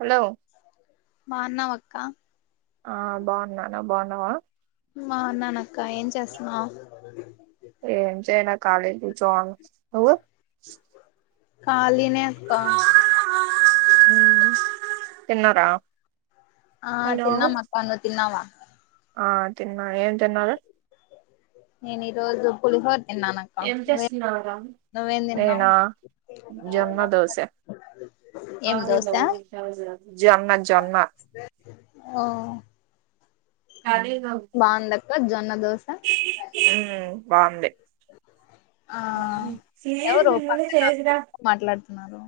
Hello బాగున్నావా అక్క ఆ బాగున్నాను నువ్ బాగున్నావా బాగున్న అక్క ఏం చేస్తున్నావ్ కలి కూర్చొన్ నువ్వు కాలినే అక్క తిన్నార ఆ తిన్నాం అక్క నువ్ తిన్నవా ఆ తిన్నా ఏం తిన్నారు నేను ఈ రోజు పుల్ ఏం చేస్తున్నవ్రా నువ్వేం తిన్నావు నేనా జన్మ దోస ఏం దోశ జొన్న జొన్న ఓ కలిగ బాగుందక్క జొన్న దోశ ఆ స నిన్న కూడా చేదా నారు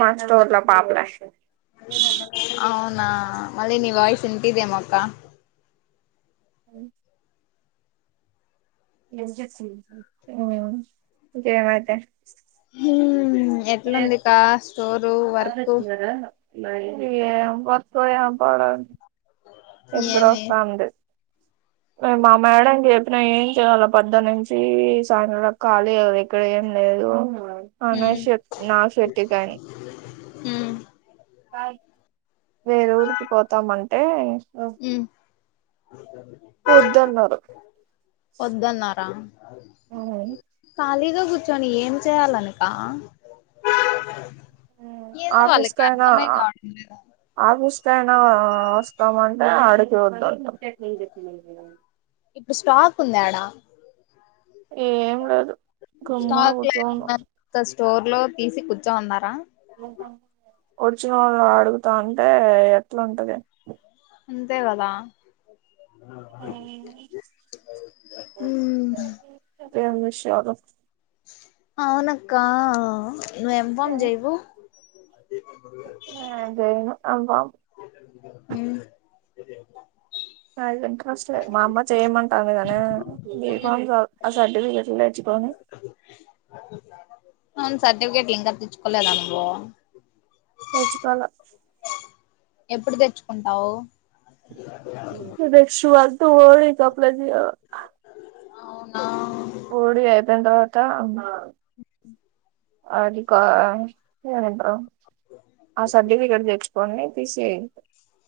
మాస్టోర్ పాపలాంది అవునా మళ్ళీ ని వయిసు వినిపిడేమో అక్క అవు ఇంకేం ఐతే హు ఎట్లుంది కా స్టోర్ ఏం పత్యా పాడడి ఏమి అపూడొస్తంది మా మేడం చెప్పినా ఏం చేయాలి పద్ద నుంచి సాయంత్ర కా లేవు ఇక్కడ ఏం లేదు అ ఉమ్ నాట్ నా ట్టి కానీ ఉ వేర ఊరికి పోతామంటే ఉ ఒద్దన్నారు ఓద్దన్నారా ఏదో కూర్చొని ఏం చేయాలంట ఆఫీస్ కైనా కావడం లేదు ఆఫీస్ కైనా వస్తామంటే ఆడి చూద్ద ఇప్పుడు స్టాక్ ఉందాడా ఏం లే స్టాక్ లేదన్న స్టోర్ లో తీసి కూర్చోమన్నారా ఒచ్చినోళ్ళు అడుగుతా ఉంటే ఎట్లా ఉంటది అంతేకదా ఉ ఎమీ షోరు అవునక్క ను ఎం ఫమ్ జయవు నేను జేయను అబ్బా ఉ అదం కస్ట్లేదు మా అమ్మ చెయ్యమంటామ్ గాని బి ఫార్మసీ ఆ సర్టిఫికెట్లు తెచ్చుకొని అ అవును సర్టిఫికేట్ లింగా తెచ్చుకోలేదా నువ్వు తెచ్చుకోల ఎప్పుడు తెచ్చుకుంటావు నెక్స్ట్ మంత్ ఓ డి కి అప్లై చేయాలా అవునా ఓ డి అయిపోయిన తర్వాత అది కా ఏండ్రు ఆ సర్టిఫికెట్ తెచ్చుకోని టిసి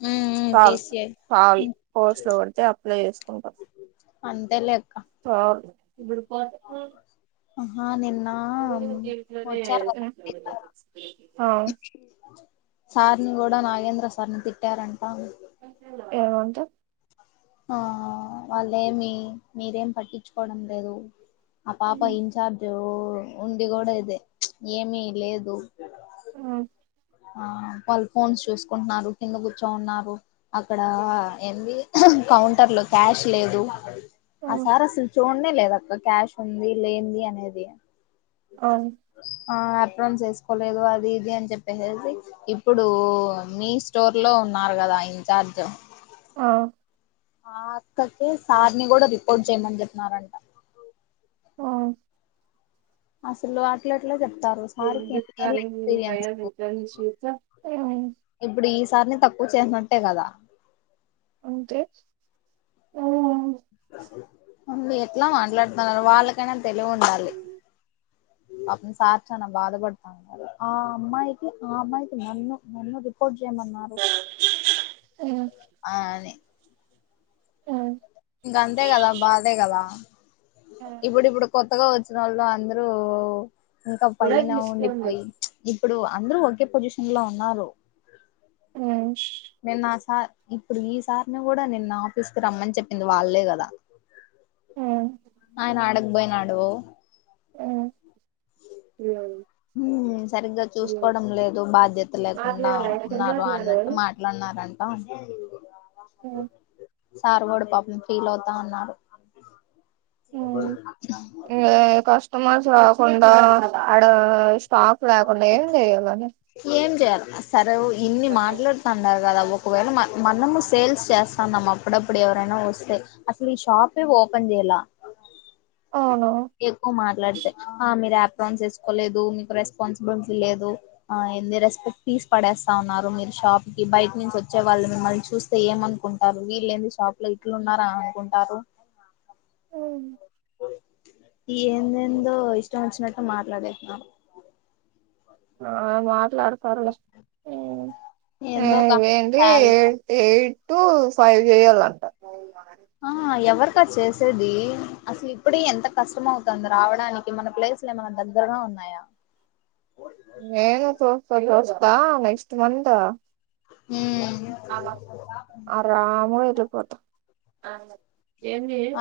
మ్మ్ మ్మ్ సాల్ తీసియ్ సాల్ పోర్స్ట్ లో పడితే అప్లై చేసుకుంటాం అంతే లేక్ చపో అహ నిన్ కదా ఆ సార్ని కూడా నాగేంద్ర సార్ని తిట్టారంట ఏమంట ఆ వాళ్ళేమి మీరేమి పట్టించుకోవడం లేదు ఆ పాప ఇన్చార్జ్ ఉండి కూడా ఇదే ఏమి లేదు ఆ వాళ్ళు ఫోన్స్ చూసుకుంటున్నారు కింద కూర్చోన్నారు అక్కడ ఎంది కౌంటర్ లో క్యాష్ లేదు ఆ సార్ అసలు చూడనే లేదక్క క్యాష్ ఉంది లేంది అనేది ఆ ఆ ఆప్ప్రాన్స్ ఏసుకోలేదు అది ఇది అని చెప్పి సేసి ఇప్పుడు మీ స్టోర్ లో ఉన్నారు కదా ఇన్ఛార్జ్ ఆ ఆ అక్కకి సార్ని కూడా రిపోర్ట్ చేయమని చెప్పిన్నారంట ఓ అసలు అట్లా ఎట్లా చెప్ ప్తారు ఏం సార్కి ఎన్ని ఏళ్ల చెప్తారు ఎక్స్పీరియన్స్ కయాల్ ఇంటర్న్షిప్ ఉంది సార్ని తక్కువ చేసినట్టే కదా అంతే అ ఎట్లా మాట్లాడతన్నారు వాళ్ళకైనా తెలివి ఉండాలి పాపం సార్ చనా బాధపడతానరు ఆ అమ్మాయికి ఆ అమ్మాయికి నన్ను నన్ను రిపోర్ట్ చెయ్మన్నారు ఇంగ అంతే కదా బాధే కదా ఇప్పుడు ఇప్పుడు కొత్తగా వచ్చిన వాళ్ళు అందరూ ఇంకా కూడా పైన తీసుకోండి ఉండిపోయి ఇప్పుడు అందరు ఒకే పొజిషన్ లో ఉన్నారు ఉ నిన్న ఆ సార్ ఇప్పుడు ఈ సార్ని కూడా నిన్న ఆఫీస్ కు రమ్మని చెప్పింది వాళ్ళే కదా ఆయనాడక్ పోయినాడు ఆ సరిగ్గా చూసుకోవడం లేదు బాధ్యత లేకుండా ఉన్నారు అన్నట్టు మాట్లాడిన రంట సార్ గూడా పాపం ఫీల్ అవుతా ఉన్నాడు [inaudible] నమాజ్ చదవకుండా అడ స్టాక్ లేకుండా ఏం చేయాలని ఏం చేయాలి సరే ఇన్ని మాట్లాడంరు కదా ఒకవేళ మనము సేల్స్ చేస్తన్నాం అప్పుడప్పుడే ఎవ్వరైనా వస్తే అసలు ఈ షాపే ఓపన్ చేయలా అవును ఎక్కువ మాట్లాడితే ఆ మీరపన్ చేసుకోలేదు మీకు రెస్పాన్సిబిలిటీ లేదు అ ఎన్ని రెస్పెక్ట్ తీసి పడేస్తా ఉన్నారు మీరు షాప్కి బయట నుంచి వచ్చే వాళ్ళు మిమ్మల్ని చూస్తే ఏమనుకుంటా వీల్లెంది షాప్ల ఇట్లున్నారానుకుంటారు ఎందెందో ఇష్టం వచ్చినట్టు మాట్లాడేస్నారు ఆ మాట్లాడు సర్లే ఎ ఏందోక ఏంటి శాల ఏ ఏ టూ ఫైవ్ చేయాలంట ఆ ఎవరికా చేసేది అసలు ఇప్పుడి ఎంత కష్టం అవుతంది రావడానికి మన ప్లేసులు ఏమన్నా దగ్గరగా ఉన్నాయా వందా ఉమ్ అరమోఎరుపోత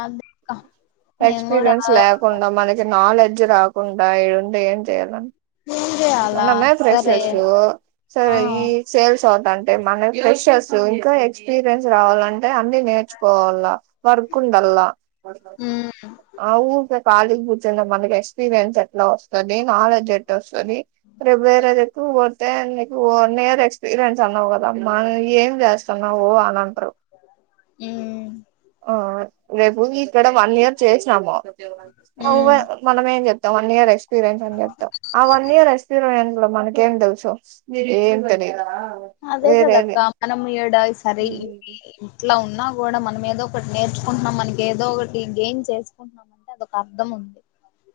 అదే అక్క నేను కూడా ఎక్స్పీరియన్స్ లేకుండా మనకి నాలె డ్జ్ రాకుండా ఏడుండేం చెయాల ఏం చేయాలా మనమే సరే ఫ్రెష్ర్స్ ఆ సరే ఈ సేల్స్ అవుతాంటే మన ఫ్రెషర్స్ ఇంకా ఎక్స్పీరియన్స్ రావాలంటే అన్ని నేర్చుకోవాలా వర్క్ ఉండల్లా హ్మ్ అఊకా కాలీగ్ మనకి ఎక్స్పీరియన్స్ ఎట్లా వస్తది నాలెడ్జ్ ఎట్లా వస్తది ప్రేవేరేదిక్కుక్ పోతే నీకు వన్నీయర్ ఎక్స్పీరియన్స్ అన్నావు కదామ్మా ఏం జ ఊ రేపూది ఇక్కడ వన్ ఇయర్ చేసినామ హ్మ్ మనం ఏం చెప్తాం వన్ ఇయర్ ఎక్స్పీరియన్స్ అని చెప్తాం ఆ వన్ ఇయర్ ఎక్స్పీరియన్స్ లో మనకేం తెలుసు ఏం తెలిదు అసేసేదక్క మనమీడా ఈ సరే ఇట్టా ఉన్నా గూడా మనం ఏదో ఒకటి నేర్చుకుంటున్నా మనకెదో ఒకటి గేమ్స్ ఎసుకుంటున్నామంటే అదొక అర్థం ఉ ది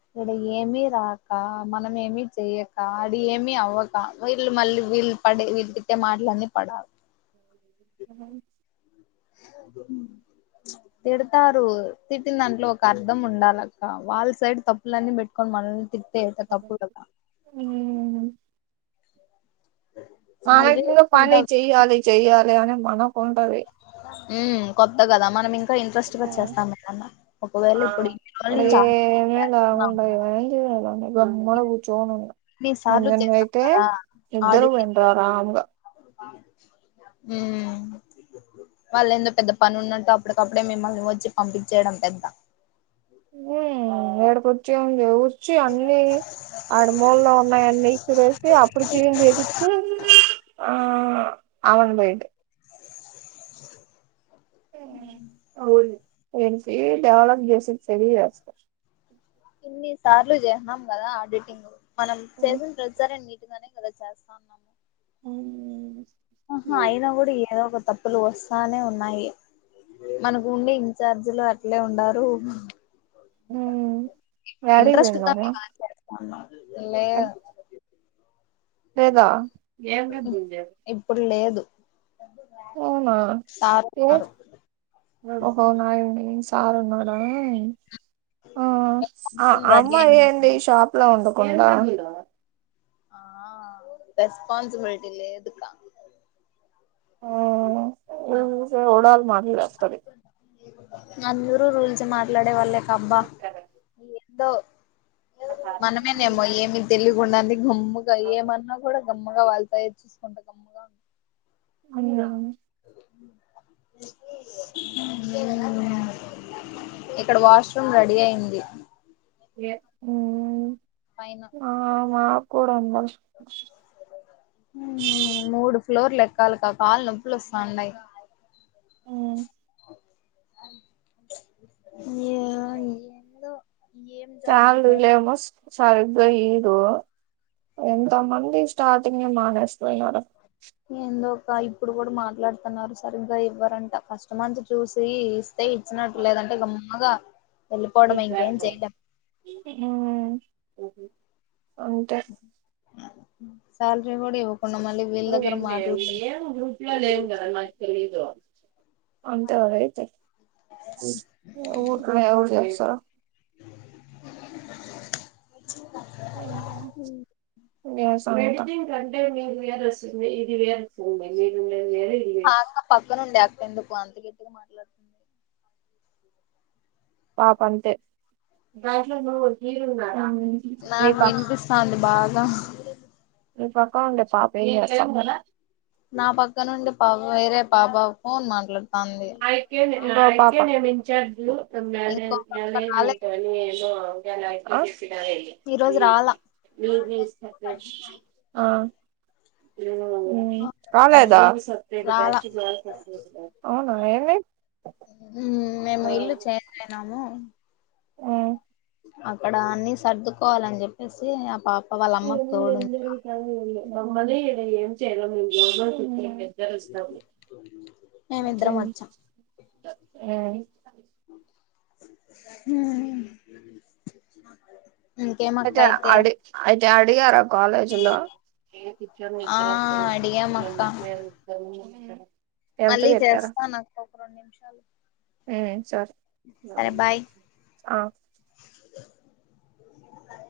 ఇక్కడ ఏమి రాక మనం ఏమి చెయ్యక అడ ఏమి అవ్వక వీళ్ళు మళ్ళీ వీల్ పడే వీళ్ తిట్టే మాటలన్నీ పడా అవు తిడతారు తిట్టిన దాంట్లో ఒక అర్ధం ఉండాలక్క వాళ్ళ సైడ్ తప్పులన్నీ పెట్టుకుని మనల్ని తిట్ ఉ మ శాలరీ [unintelligible] పని వచ్చేదాకా చెయ్యాలి చెయ్యాలి అని మనకుంటది ఉ కొత్త కదా మనం ఇంకా ఉ ఇంట్రెస్ట్ గా చేస్తాం ఏదన్నా ఒకవేళ ఇప్పుడు ఇన్ని రోజుల అడ నుంచి ఆడిటింగ్ ఏమేల చేస్తున్నాము ఉండదు ఏంచేయాలానే గమ్ముడా కూర్చొని ఇన్ని సార్లు చేసాం ఏమన్నైయితే కదా ఇద్దరు ఆడిటింగ్ పోయుంటారు ఆరాంగా. ఉమ్. వాళ్ళు ఎందోపెద్ద పని ఉన్నట్టు అప్పటికప్పుడే మిమ్మల్ని వచ్చి పంపించేయడం పెద్ద. ఏ ఈడికి వచ్చింది వచ్చి అన్ని. ఆడ మూలలో ఉన్నాయి అన్ని విసిరేసి అప్పుడు క్లీన్ చేపించి ఆహ్. అవును బేట్. అవును ఏసి డెవలప్ చేసి సరిచేస్త ఇన్ని సార్లు చేసిన్నాం కదా ఆడిటింగ్ మనం చేసిన ప్రతిసారి. ఉటిగానే కదా చేస్తా ఉన్నాము. అవును. ఆహా అయినా కూడా ఏదో ఒక తప్పులు వస్తానే ఉన్నాయి. మనకు ఉండే ఇన్ఛార్జీలు అట్లే ఉండారు. యాడికి ఇంట్రెస్ట్ ఉందా పోయిందమ్మ [unintelligible] లేదు. అంతేగా ఏం కాదులే. గా. అవునా పి హెచ్ ఆహ్ నైస్. సారున్నడే ఆహ్ ఆ రెడీ అమ్మాయి అయింది ఏంటి షాప్లా ఉండ. కొందా. ఆహ్ రెస్పాన్సిబిలిటీ లేదుగా. ఆహ్ నువ్వు చూడాలి మాది వస్తది. అందరూ రూల్స్ మాట్లాడే వాళ్ళే అబ్బా ఎందో. మనమేనేమో ఏమి తెలు. గుండానికి గమ్ముగా ఏమన్నా కూడా గమ్మగా వాళ్తాయ చూసుకుంటా గమ్ముగా ఉ. అవును. అవును. ఇక్కడ వాష్రూమ్ రెడీ అయింది. ఉమ్ పైన ఆహ్ మాకూడా అందది. ఉమ్ మూడు ఫ్లోర్ ఎక్కాలే కాళ్లు నొప్పులు వస్తా ఉన్నాయి. ఉమ్, ఆహ్. ఏం జాబ్ చాలులే మస్ సరిగ్గా ఇదు ఎంత మంది ఇష్ట. స్టార్టింగే మానేస్తున్నారు. ఇంకా ఇప్పుడు కూడా మాట్లాడుతున్నారు సార్ ఇంకా ఇవ్వరంట ఫస్ట్ మంత్ చూసి ఇస్తే ఇచ్చినట్టులేద. అంటే గమ్ముగా. ఉమ్. అంతే. ఉమ్ శాలరీ కూడా ఇవ్వు. ఓ ఏం ఏ ఏమో గ్రూప్లో లేం కదా మాకు తెలీదు. అంతేన అయితే ఊరికనే ఎవరు తెలుసా. ఉమ్. ఆహ్ శ్వేత. ఆ అక్క పక్కనుండే అక్క ఎందుకు అంత గట్టిగా మాట్లాడుతుంది. పాప అంతే దాంట్లో నువ్వు హీరో ఉన్నావ. నాకు వినిపిస్తాంది బాగా. నీ పక్కన ఉండే పాప ఏం చేస్తుంది. నా పక్క నుండి పా వేరే పాప ఫోన్ మాట్లాడుతాంది పాప ఇంకో పక్క రాలే ఈరోజు రాలా ఆ ఆ హలో కాలేదా రాలా అవునా ఏమీ మేము ఇల్లు చేంజ్ అయ్యినము ఆ అక్కడ అన్ని సర్దుకోవాలని చెప్పేసి ఆ పాప వాళ్ళ అమ్మకు తోడుంది ఎంతరి కా అమ్మనీ ఇ ఏం చేయలో జరుస్తాము మేమిద్దరం చెయ్ వచ్చాం ఉమ్ అయితే అడి అయితే అడిగారా కాలేజీ లో ఆ ఆ అడిగాం అక్క మళ్ళీ చేస్తాను అక్క ఒక రెండు నిమిషాలు ఉమ్ సరే సరే బాయ్ ఆ [inaudible]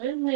అది మ